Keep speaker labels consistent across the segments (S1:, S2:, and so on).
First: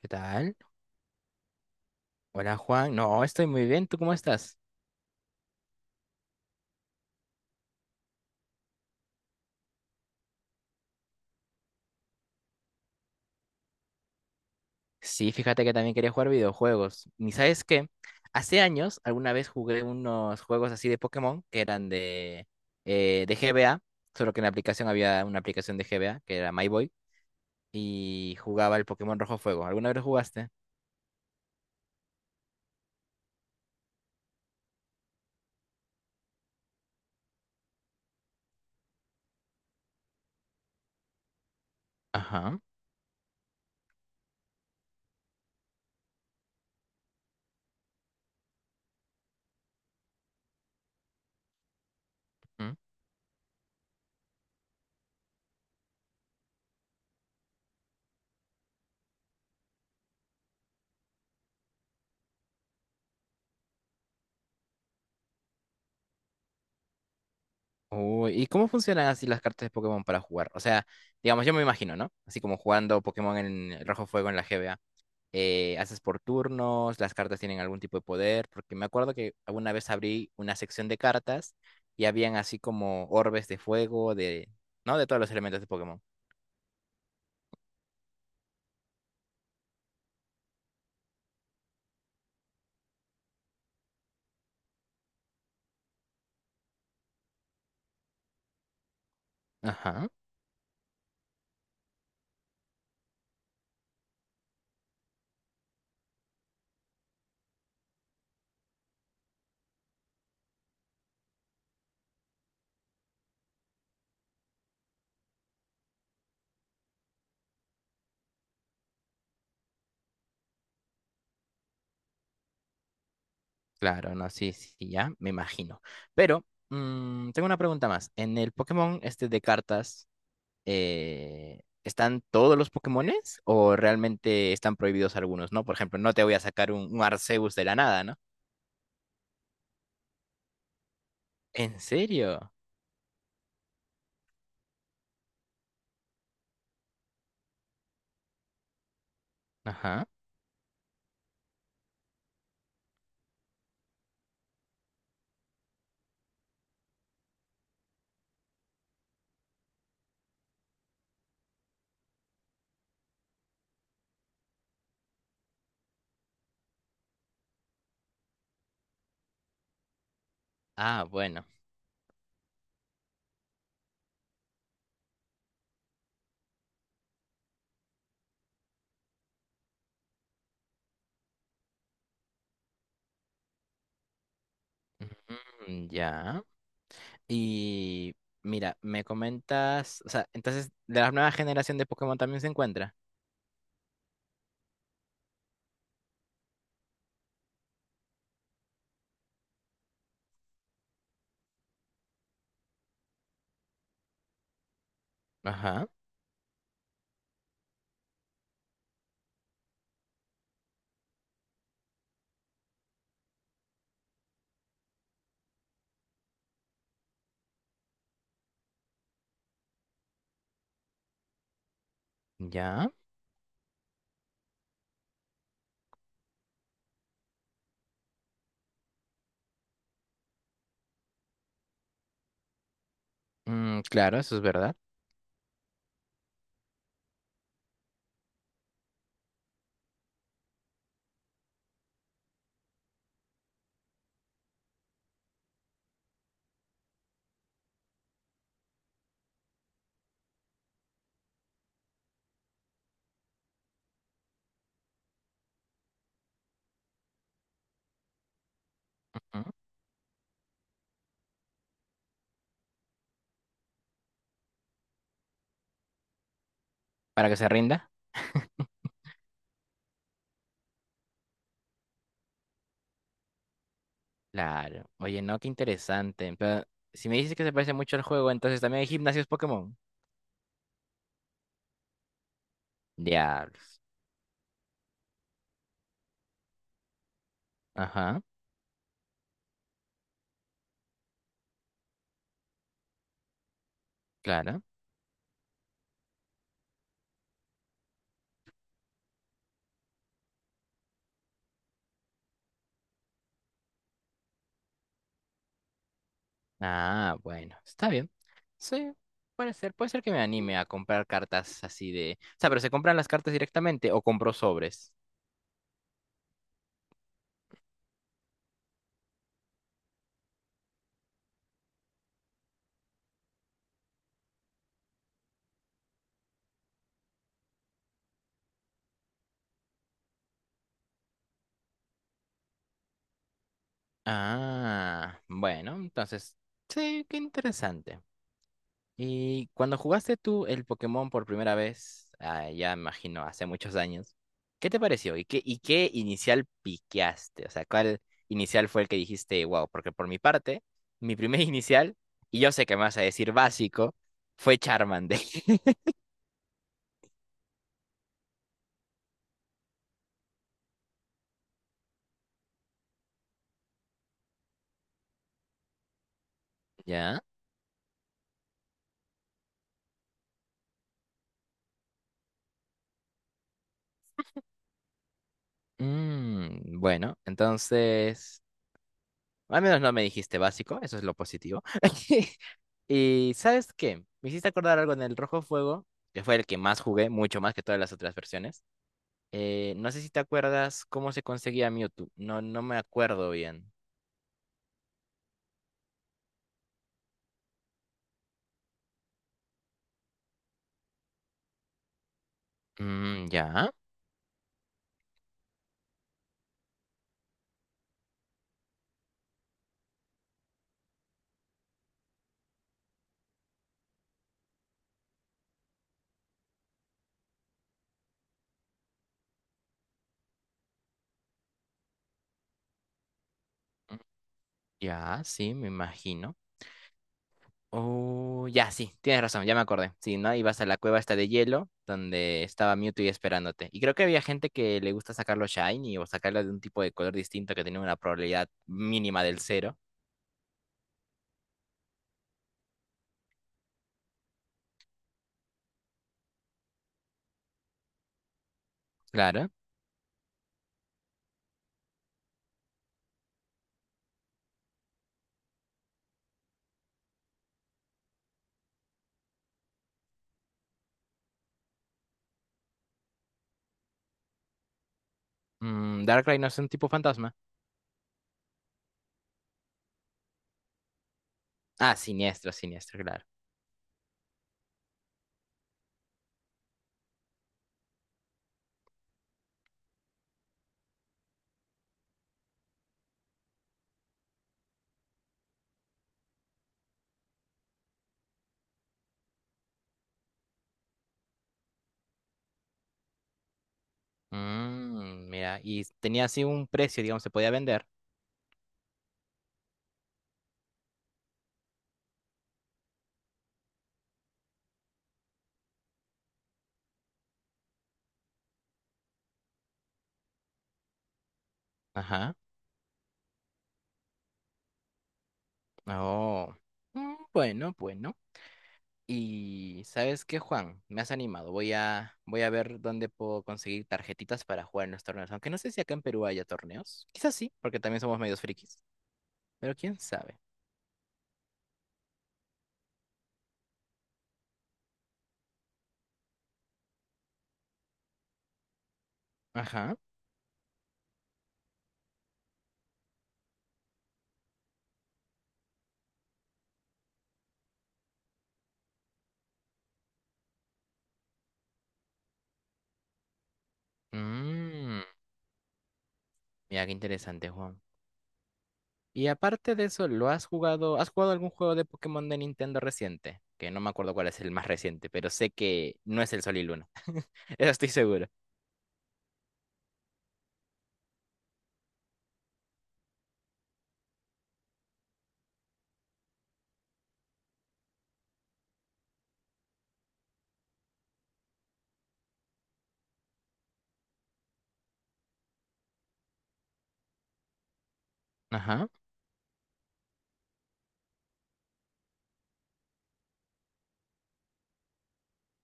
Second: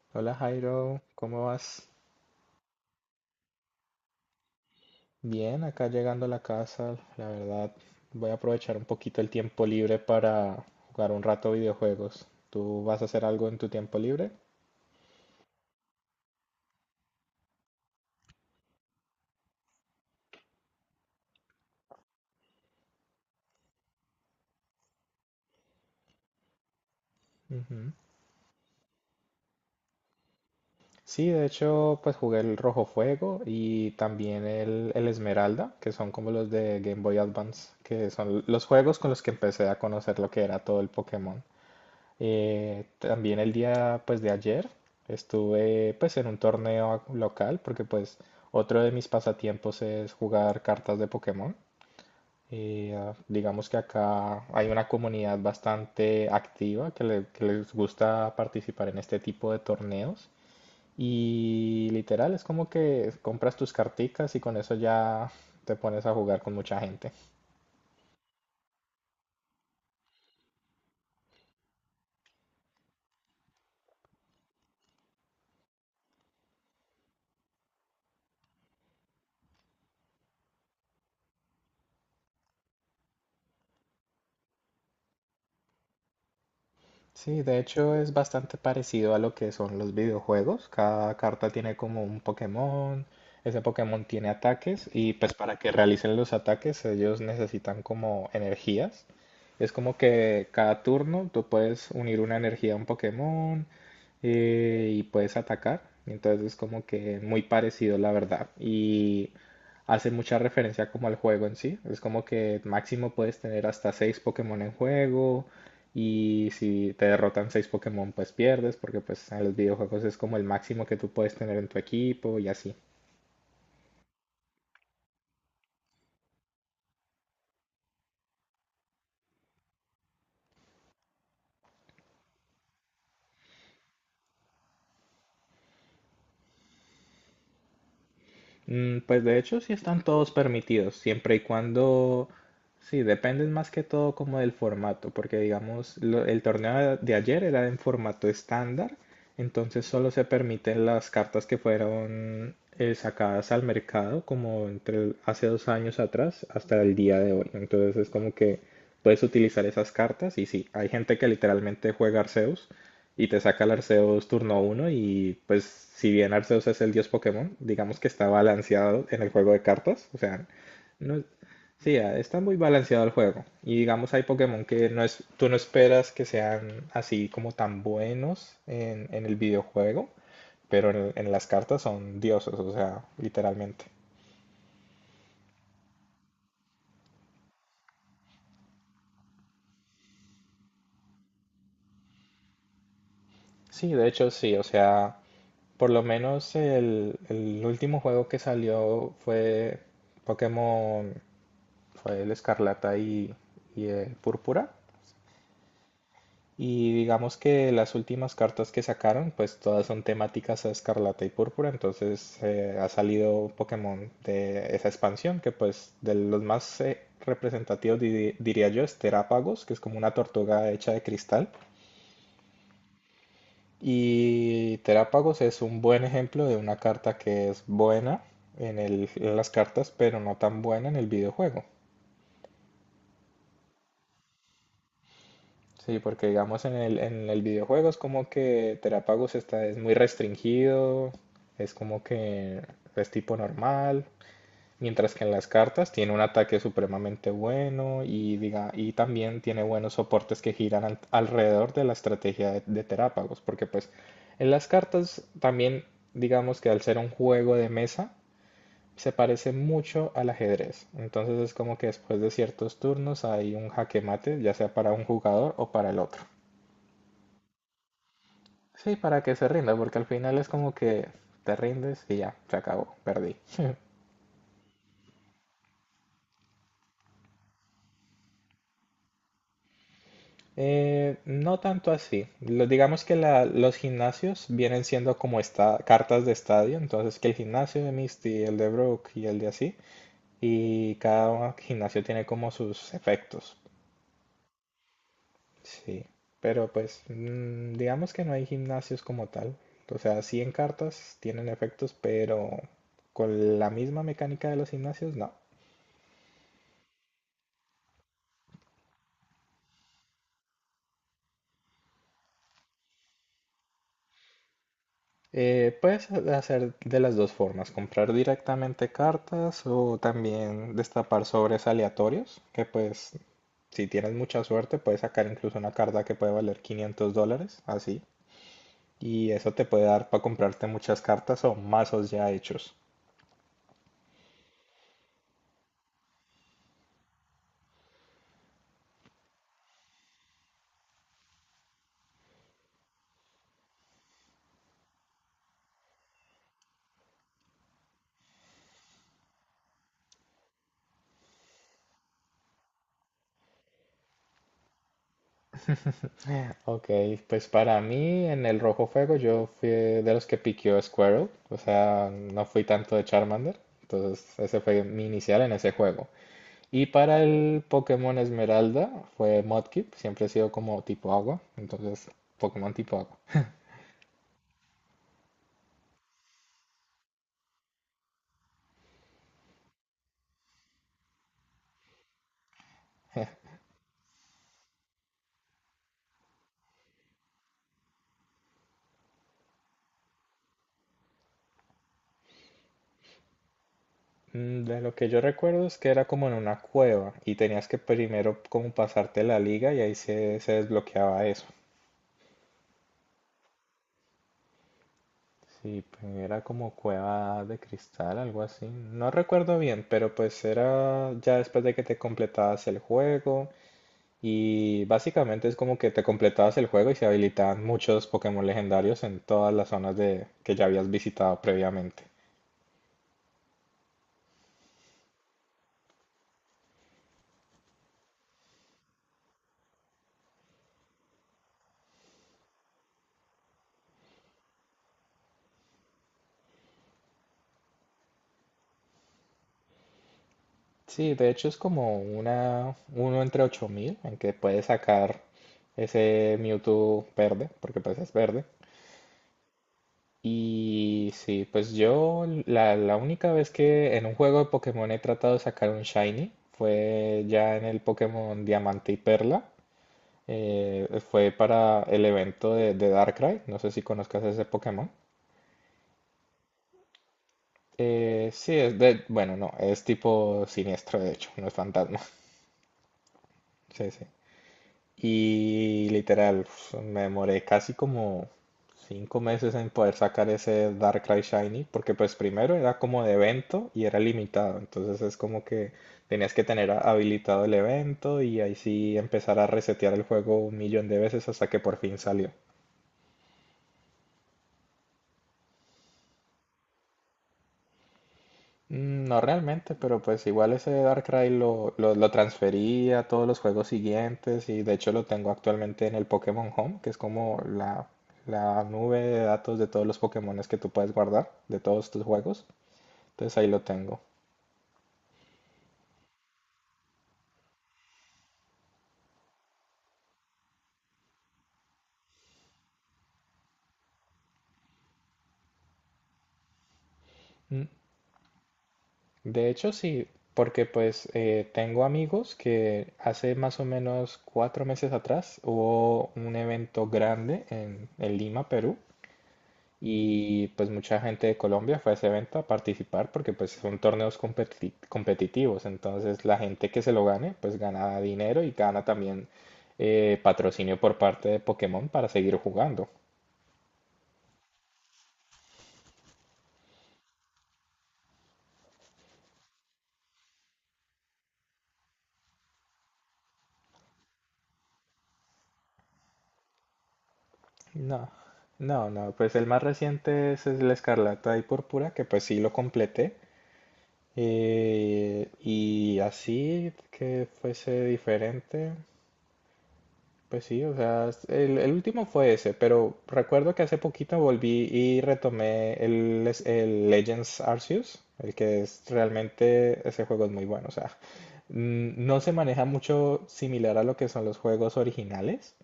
S1: ¿Qué
S2: Hola
S1: tal?
S2: Jairo, ¿cómo vas?
S1: Hola Juan, no, estoy muy bien, ¿tú cómo estás?
S2: Bien, acá llegando a la casa, la verdad, voy a aprovechar un poquito el tiempo libre para jugar un rato videojuegos. ¿Tú vas a hacer algo en tu tiempo libre?
S1: Sí, fíjate que también quería jugar videojuegos. ¿Y sabes qué? Hace años alguna vez jugué unos juegos así de Pokémon que eran de GBA, solo que en la aplicación había una aplicación de GBA que era My Boy
S2: Ujú.
S1: y jugaba el Pokémon Rojo Fuego. ¿Alguna vez lo jugaste?
S2: Sí, de hecho, pues jugué el Rojo Fuego y también el Esmeralda, que son como los de Game Boy Advance, que son los juegos con los que empecé a conocer lo que era todo el Pokémon.
S1: Ajá.
S2: También el día pues de ayer estuve pues en un torneo local porque pues otro de mis pasatiempos es jugar cartas de Pokémon.
S1: ¿Mm?
S2: Y digamos que acá hay una comunidad bastante activa que, que les gusta participar en este tipo de torneos. Y literal es como que compras tus carticas y con eso ya te pones a jugar con mucha gente.
S1: Uy, ¿y cómo funcionan así las cartas de Pokémon para jugar? O sea, digamos, yo me imagino, ¿no? Así como jugando Pokémon en el Rojo Fuego en la GBA. Haces por turnos, las cartas tienen algún tipo de poder, porque me acuerdo que alguna vez abrí una sección de cartas y habían así como orbes de fuego, de, ¿no? de todos los elementos de Pokémon.
S2: Sí, de hecho es bastante parecido a lo que son los videojuegos. Cada carta tiene como un Pokémon, ese Pokémon tiene ataques y pues para que realicen los ataques ellos necesitan como energías. Es como
S1: Ajá,
S2: que cada turno tú puedes unir una energía a un Pokémon y puedes atacar. Entonces es como que muy parecido la verdad. Y hace mucha referencia como al juego en sí. Es como que máximo puedes tener hasta seis Pokémon en juego. Y si te derrotan seis Pokémon, pues pierdes, porque pues en los videojuegos es como el máximo que tú puedes tener en tu equipo y así.
S1: claro, no, sí, sí, sí, ya, me imagino. Pero mm, tengo una pregunta más. ¿En el Pokémon este de cartas están todos los Pokémones o realmente están prohibidos algunos, ¿no? Por ejemplo, no te voy a sacar un Arceus de la nada, ¿no?
S2: Pues de hecho sí están todos permitidos, siempre y
S1: ¿En
S2: cuando,
S1: serio?
S2: sí, dependen más que todo como del formato, porque digamos, el torneo de ayer era en formato estándar, entonces
S1: Ajá.
S2: solo se permiten las cartas que fueron sacadas al mercado como entre hace 2 años atrás hasta el día de hoy. Entonces es como que puedes utilizar esas cartas y sí, hay gente que literalmente juega Arceus y te saca el Arceus turno uno y pues si bien Arceus es el dios Pokémon, digamos que está balanceado en el juego de cartas, o sea,
S1: Ah,
S2: no,
S1: bueno.
S2: sí, está muy balanceado el juego y digamos hay Pokémon que no es, tú no esperas que sean así como tan buenos en el videojuego, pero en las cartas son dioses, o sea, literalmente.
S1: Mm, ya. Y mira, me comentas, o sea, entonces, de la nueva generación de Pokémon también se encuentra.
S2: Sí, de hecho sí, o sea, por lo menos el último juego que salió fue Pokémon, fue el Escarlata y el Púrpura.
S1: Ajá,
S2: Y digamos que las últimas cartas que sacaron, pues todas son temáticas a Escarlata y Púrpura, entonces ha salido Pokémon de esa expansión, que pues de los más representativos diría yo es Terapagos que es como una tortuga hecha de cristal.
S1: ya.
S2: Y Terapagos es un buen ejemplo de una carta que es buena en las cartas, pero no tan buena en el videojuego.
S1: Mm, claro, eso es verdad.
S2: Sí, porque digamos en el videojuego es como que Terapagos es muy restringido, es como que es tipo normal, mientras que en las cartas tiene un ataque supremamente bueno y también tiene buenos soportes que giran alrededor de la estrategia de Terapagos, porque pues en las cartas también digamos que al ser un juego de mesa se parece
S1: Ujú.
S2: mucho al ajedrez, entonces es como que después de ciertos turnos hay un jaque mate, ya sea para un jugador o para el otro.
S1: Para que se rinda.
S2: Sí, para que se rinda, porque al final es como que te rindes y ya, se acabó, perdí.
S1: Claro. Oye, no, qué interesante. Pero si me dices que se parece mucho al juego, entonces también hay gimnasios Pokémon.
S2: No tanto así. Digamos que los
S1: Diablos.
S2: gimnasios vienen siendo como esta, cartas de estadio, entonces que el gimnasio de
S1: Ajá,
S2: Misty, el de Brook y el de así, y cada gimnasio tiene como sus efectos.
S1: claro.
S2: Sí, pero pues digamos que no hay gimnasios como tal. O sea, sí en cartas tienen efectos, pero con la misma mecánica de los gimnasios, no.
S1: Ah, bueno, está bien. Sí, puede ser. Puede ser que me anime a comprar cartas así de... O sea, pero ¿se compran las cartas directamente o compro sobres?
S2: Puedes hacer de las dos formas, comprar directamente cartas o también destapar sobres aleatorios, que pues si tienes mucha suerte puedes sacar incluso una carta que puede valer $500, así. Y eso te puede dar para comprarte muchas cartas o mazos ya hechos.
S1: Ah, bueno, entonces, sí, qué interesante. Y cuando jugaste tú el Pokémon por primera vez, ah, ya me imagino, hace muchos años, ¿qué te pareció? Y qué inicial piqueaste? O sea, ¿cuál inicial fue el que dijiste, wow? Porque por mi parte, mi primer inicial, y yo sé que me vas a decir básico, fue Charmander.
S2: Ok, pues para mí en el Rojo Fuego yo fui de los que piqueó Squirtle, o sea, no fui tanto de Charmander, entonces ese fue mi inicial en ese juego. Y
S1: ¿Ya?
S2: para el Pokémon Esmeralda fue Mudkip, siempre ha sido como tipo agua, entonces Pokémon tipo agua.
S1: Mm, bueno, entonces, al menos no me dijiste básico, eso es lo positivo. Y ¿sabes qué? Me hiciste acordar algo en el Rojo Fuego, que fue el que más jugué, mucho más que todas las otras versiones. No sé si te acuerdas cómo se conseguía Mewtwo. No, no me acuerdo bien.
S2: De lo que yo recuerdo es que era como en una cueva y tenías que primero como pasarte la liga y ahí se desbloqueaba eso.
S1: Mm, ya,
S2: Sí, pues, era como cueva de cristal, algo así. No recuerdo bien, pero pues era ya después de que te completabas el juego. Y básicamente es como que te completabas el juego y se habilitaban muchos Pokémon legendarios en todas las zonas de, que ya habías visitado previamente.
S1: mm, ya, sí, me imagino. Oh, ya, sí, tienes razón, ya me acordé. Sí, ¿no? Ibas a la cueva esta de hielo, donde estaba Mewtwo y esperándote. Y creo que había gente que le gusta sacarlo shiny o sacarlo de un tipo de color distinto que tenía una probabilidad mínima del cero.
S2: Sí, de hecho es como una uno entre 8.000 en que puedes sacar ese Mewtwo verde, porque pues es verde.
S1: Claro.
S2: Y sí, pues yo la única vez que en un juego de Pokémon he tratado de sacar un Shiny fue ya en el Pokémon Diamante y Perla. Fue para el evento de Darkrai. No sé si conozcas ese Pokémon.
S1: Mm, Darkrai no es un tipo fantasma.
S2: Sí, es de. Bueno, no, es tipo siniestro, de hecho, no es
S1: Ah,
S2: fantasma.
S1: siniestro, siniestro, claro.
S2: Sí, sí. Y literal, uf, me demoré casi como 5 meses en poder sacar ese Darkrai Shiny, porque pues primero era como de evento y era limitado, entonces es como que tenías que tener habilitado el evento y ahí sí empezar a resetear el juego un millón de veces hasta que por fin salió.
S1: Mm, mira, y tenía así un precio, digamos, se podía vender.
S2: No realmente, pero pues igual ese Darkrai lo transferí a todos los juegos siguientes y de hecho lo tengo actualmente en el Pokémon Home, que es como la nube de datos de todos los Pokémones que tú puedes guardar, de todos tus
S1: Ajá.
S2: juegos. Entonces ahí lo tengo.
S1: Oh. Mm, bueno, bueno. Y ¿sabes qué, Juan? Me has animado. Voy a ver dónde puedo conseguir tarjetitas para jugar en los torneos. Aunque no sé si acá en Perú haya torneos. Quizás sí,
S2: Mm,
S1: porque también somos medios frikis.
S2: De hecho
S1: Pero quién
S2: sí,
S1: sabe.
S2: porque pues tengo amigos que hace más o menos 4 meses atrás hubo un evento grande en Lima, Perú.
S1: Ajá.
S2: Y pues mucha gente de Colombia fue a ese evento a participar porque pues son torneos competitivos. Entonces la gente que se lo gane pues gana dinero y gana también patrocinio por parte de Pokémon para seguir jugando.
S1: Mm, mira, qué interesante, Juan. Y aparte de eso, ¿lo has jugado? ¿Has jugado algún juego de Pokémon de Nintendo reciente? Que no me acuerdo cuál es el más reciente, pero sé que no es el Sol y Luna. Eso estoy
S2: No,
S1: seguro.
S2: no, no. Pues el más reciente es el Escarlata y Púrpura que pues sí lo completé. Y así que fuese diferente. Pues sí, o sea, el último fue ese, pero recuerdo que hace poquito volví y retomé el Legends Arceus, el que es
S1: Ajá.
S2: realmente, ese juego es muy bueno, o sea, no se maneja mucho similar a lo que son los juegos originales,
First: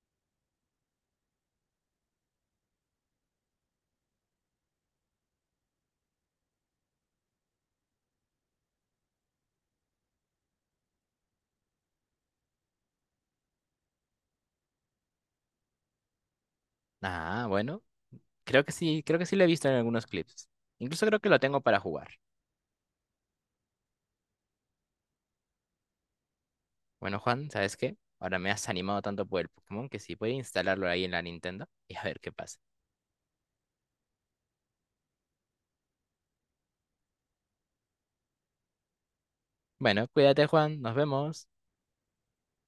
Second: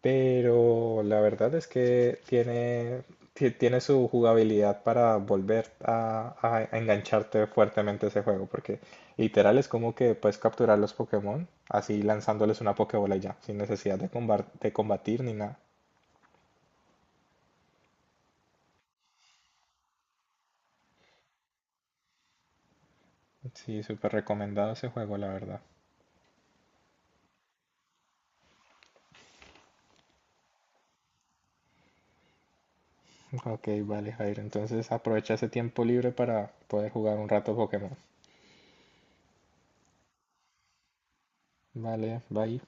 S2: pero la verdad es que tiene su jugabilidad para volver a engancharte fuertemente a ese juego, porque literal es como que puedes capturar los Pokémon así lanzándoles una Pokébola y ya, sin necesidad de combatir ni nada.
S1: Ah, bueno. Creo que sí lo he visto en algunos clips. Incluso creo que lo tengo para jugar.
S2: Sí, súper recomendado ese juego, la verdad.
S1: Bueno, Juan, ¿sabes qué? Ahora me has animado tanto por el Pokémon que sí, voy a instalarlo ahí en la Nintendo y a ver qué pasa.
S2: Ok, vale, Jairo. Entonces aprovecha ese tiempo libre para poder jugar un rato Pokémon.
S1: Bueno, cuídate, Juan. Nos vemos.
S2: Vale, bye.